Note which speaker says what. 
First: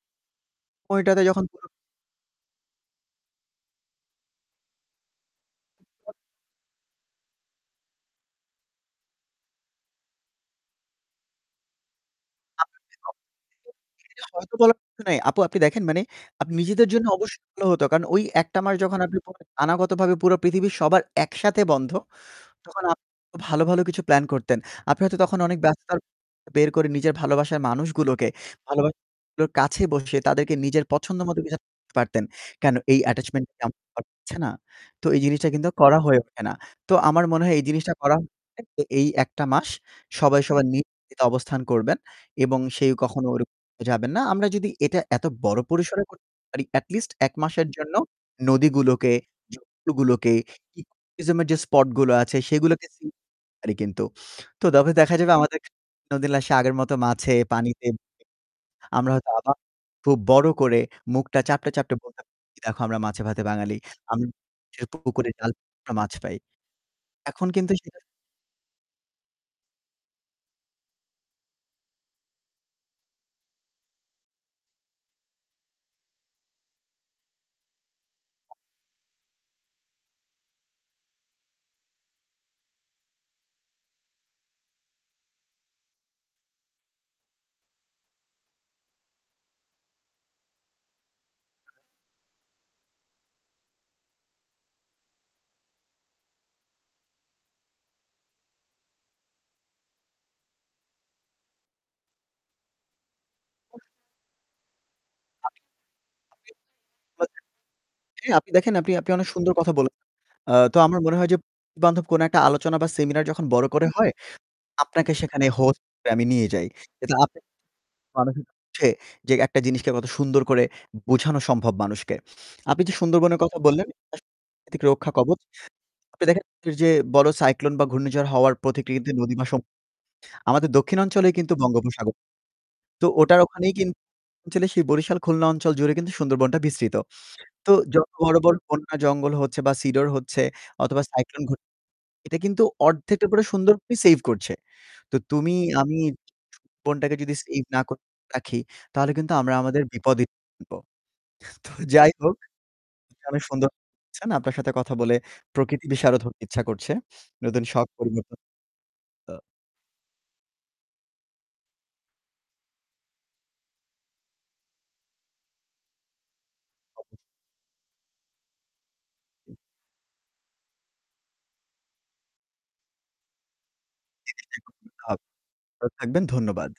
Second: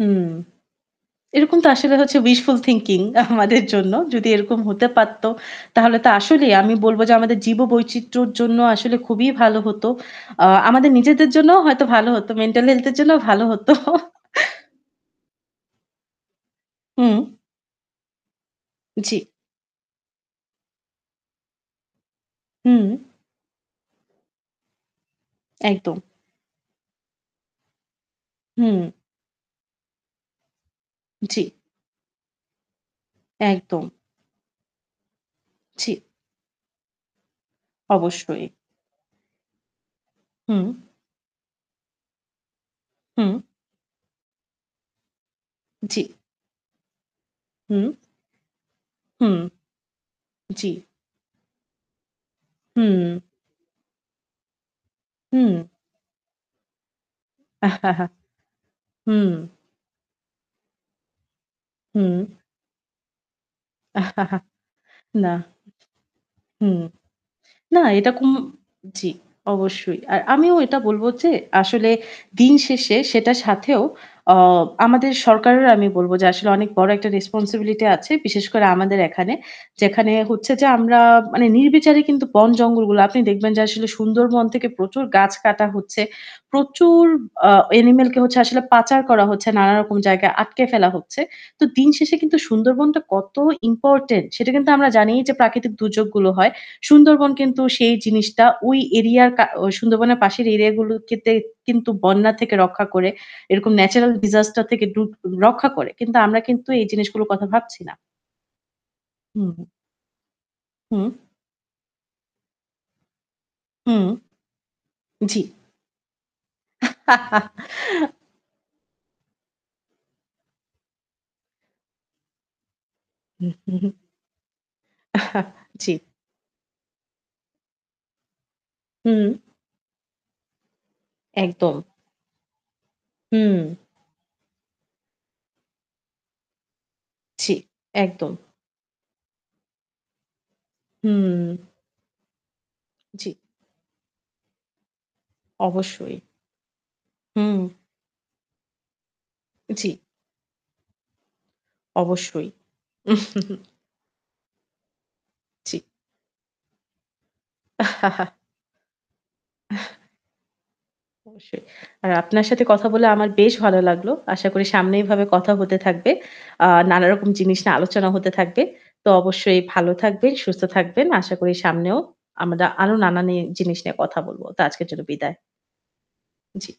Speaker 1: হুম।
Speaker 2: ঐটাতে যখন
Speaker 1: এরকম
Speaker 2: পুরো
Speaker 1: তো আসলে হচ্ছে wishful thinking আমাদের জন্য যদি এরকম হতে পারতো তাহলে তো
Speaker 2: [unintelligible]
Speaker 1: আসলেই আমি বলব যে আমাদের জীব-বৈচিত্রর জন্য আসলে খুবই ভালো হত। আ আমাদের নিজেদের জন্যও হয়তো ভালো হতো। মেন্টাল হেলথ এর
Speaker 2: [unintelligible]
Speaker 1: জন্যও ভালো হত।
Speaker 2: হয়তো বলার কিছু নাই আপু আপনি দেখেন মানে নিজেদের জন্য
Speaker 1: হুম।
Speaker 2: অবশ্যই ভালো হতো কারণ ওই ১টা মাস যখন আপনি
Speaker 1: জি।
Speaker 2: পরে অনাগত ভাবে পুরো পৃথিবীর সবার একসাথে বন্ধ। তখন
Speaker 1: উম
Speaker 2: আপনি ভালো, ভালো কিছু প্ল্যান করতেন। আপনি হয়তো তখন অনেক
Speaker 1: একদম।
Speaker 2: ব্যস্ততার বের করে নিজের ভালোবাসার মানুষগুলোকে
Speaker 1: হুম।
Speaker 2: ভালোবাসার মানুষগুলোর কাছে বসে তাদেরকে নিজের পছন্দ মতো
Speaker 1: জি।
Speaker 2: কিছু পারতেন। কেন এই attachment
Speaker 1: একদম।
Speaker 2: [unintelligible] না। তো এই জিনিসটা কিন্তু করা
Speaker 1: জি।
Speaker 2: হয়ে ওঠে না। তো আমার মনে হয় এই জিনিস করা
Speaker 1: অবশ্যই।
Speaker 2: [unintelligible] এ এই ১ টা মাস সবাই,
Speaker 1: হুম।
Speaker 2: সবার, নিজ ইতে অবস্থান করবেন এবং সেই কখনো
Speaker 1: হুম।
Speaker 2: ওইরকম যাবেন না। আমরা যদি এটা এত বড়
Speaker 1: জি।
Speaker 2: পরিসরে করতে পারি এটি লিস্ট ১ মাসের
Speaker 1: হুম।
Speaker 2: জন্য নদীগুলোকে,
Speaker 1: হুম
Speaker 2: জমিগুলোকে,
Speaker 1: জি।
Speaker 2: eco tourism এর যে স্পট আছে সেগুলোকে সিং
Speaker 1: হুম।
Speaker 2: পারি কিন্তু। তো তবে দেখা যাবে আমাদের
Speaker 1: হুম।
Speaker 2: ক্ষেত্রে নদীনালা সে আগের মতো মাছে পানিতে [unintelligible] আমরা হয়তো
Speaker 1: হুম।
Speaker 2: আবার খুব বড় করে মুখটা চাপটে, চাপটে
Speaker 1: হুম।
Speaker 2: বলতে পারবো যে দেখো আমরা মাছে ভাতে বাঙালি। আমরা মানুষের পুকুরে
Speaker 1: না।
Speaker 2: জাল আমরা মাছ পাই।
Speaker 1: হুম।
Speaker 2: এখন কিন্তু
Speaker 1: না
Speaker 2: সেটা
Speaker 1: এটা কুম জি অবশ্যই। আর আমিও এটা বলব যে আসলে দিন শেষে সেটার সাথেও অ আমাদের সরকারেরও আমি বলব যে আসলে অনেক বড় একটা রেসপনসিবিলিটি আছে, বিশেষ করে আমাদের এখানে। যেখানে হচ্ছে যে আমরা মানে নির্বিচারে কিন্তু বন-জঙ্গলগুলো, আপনি দেখবেন যে আসলে সুন্দরবন থেকে প্রচুর গাছ কাটা হচ্ছে। প্রচুর আ অ্যানিমাল কে আসলে পাচার করা হচ্ছে, নানারকম জায়গায় আটকে ফেলা হচ্ছে। তো দিন শেষে কিন্তু সুন্দরবনটা কত ইম্পোর্টেন্ট। সেটা কিন্তু আমরা জানিই যে প্রাকৃতিক দুর্যোগগুলো হয়। সুন্দরবন কিন্তু সেই জিনিসটা ওই এরিয়া কা সুন্দরবনের পাশের এরিয়াগুলো তে কিন্তু বন্যা থেকে রক্ষা করে এরকম
Speaker 2: [unintelligible]
Speaker 1: natural disaster থেকে ডু রক্ষা করে। কিন্তু আমরা কিন্তু এই জিনিসগুলোর
Speaker 2: [unintelligible]
Speaker 1: কথা ভাবছি না।
Speaker 2: আপনি দেখেন আপনি আপনি অনেক
Speaker 1: হুম,
Speaker 2: সুন্দর
Speaker 1: হুম।
Speaker 2: কথা বললেন আ তো আমার
Speaker 1: হুম।
Speaker 2: মনে হয় যে বন্ধু-বান্ধব কোন একটা আলোচনা বা সেমিনার যখন বড় করে
Speaker 1: হুম।
Speaker 2: হয়। আপনাকে
Speaker 1: জি।
Speaker 2: সেখানে হোস্ট হিসাবে আমি নিয়ে যাই। যেটা [unintelligible] মানুষের হচ্ছে একটা জিনিসকে কত সুন্দর করে বোঝানো সম্ভব মানুষকে। আপনি যে সুন্দরবনের
Speaker 1: হু,
Speaker 2: কথা
Speaker 1: হু,
Speaker 2: বললেন
Speaker 1: হু।
Speaker 2: এটা আসলে প্রাকৃতিক রক্ষা কবচ।
Speaker 1: জি।
Speaker 2: আপনি দেখেন যে বড় সাইক্লোন বা ঘূর্ণিঝড় হওয়ার প্রতিক্রিতে
Speaker 1: হুম।
Speaker 2: নদী বা সমূদ্র। আমাদের দক্ষিণ অঞ্চলেই কিন্তু
Speaker 1: একদম।
Speaker 2: বঙ্গোপসাগর। তো ওটার
Speaker 1: হুম।
Speaker 2: ওখানেই কিন্তু দক্ষিণ অঞ্চলে সেই বরিশাল খুলনা অঞ্চল জুড়ে কিন্তু সুন্দরবনটা বিস্তৃত।
Speaker 1: জি,
Speaker 2: তো যত
Speaker 1: একদম।
Speaker 2: বড়, বড়, বন্যা জঙ্গল হচ্ছে বা সিডোর হচ্ছে অথবা সাইক্লোন ঘটছে
Speaker 1: হুম।
Speaker 2: এটা কিন্তু অর্ধেকটার
Speaker 1: জি।
Speaker 2: উপরে সুন্দরবনই সেইভ করছে। তো তুমি, আমি
Speaker 1: অবশ্যই।
Speaker 2: বনটাকে যদি
Speaker 1: হুম।
Speaker 2: সেইভ না করে রাখি, তাহলে কিন্তু আমরা আমাদের
Speaker 1: জি।
Speaker 2: বিপদই ডেকে আনবো। তো যাই হোক,
Speaker 1: অবশ্যই।
Speaker 2: আপনি অনেক সুন্দর বলেছেন আপনার সাথে কথা বলে
Speaker 1: জি।
Speaker 2: প্রকৃতি বিশারদ হতে ইচ্ছা করছে। নতুন শখ পরিবর্তন। তো
Speaker 1: অবশ্যই। আর আপনার সাথে কথা বলে আমার বেশ ভালো লাগলো। আশা করি সামনে এইভাবে কথা হতে থাকবে। আ নানা রকম জিনিস নিয়ে আলোচনা হতে থাকবে। তো অবশ্যই ভালো থাকবেন, সুস্থ থাকবেন। আশা করি সামনেও আমরা আরও নানান জিনিস নিয়ে কথা বলব। তা আজকের
Speaker 2: [unintelligible]
Speaker 1: জন্য বিদায়।
Speaker 2: ভালো থাকবেন। ধন্যবাদ।
Speaker 1: জ্বী।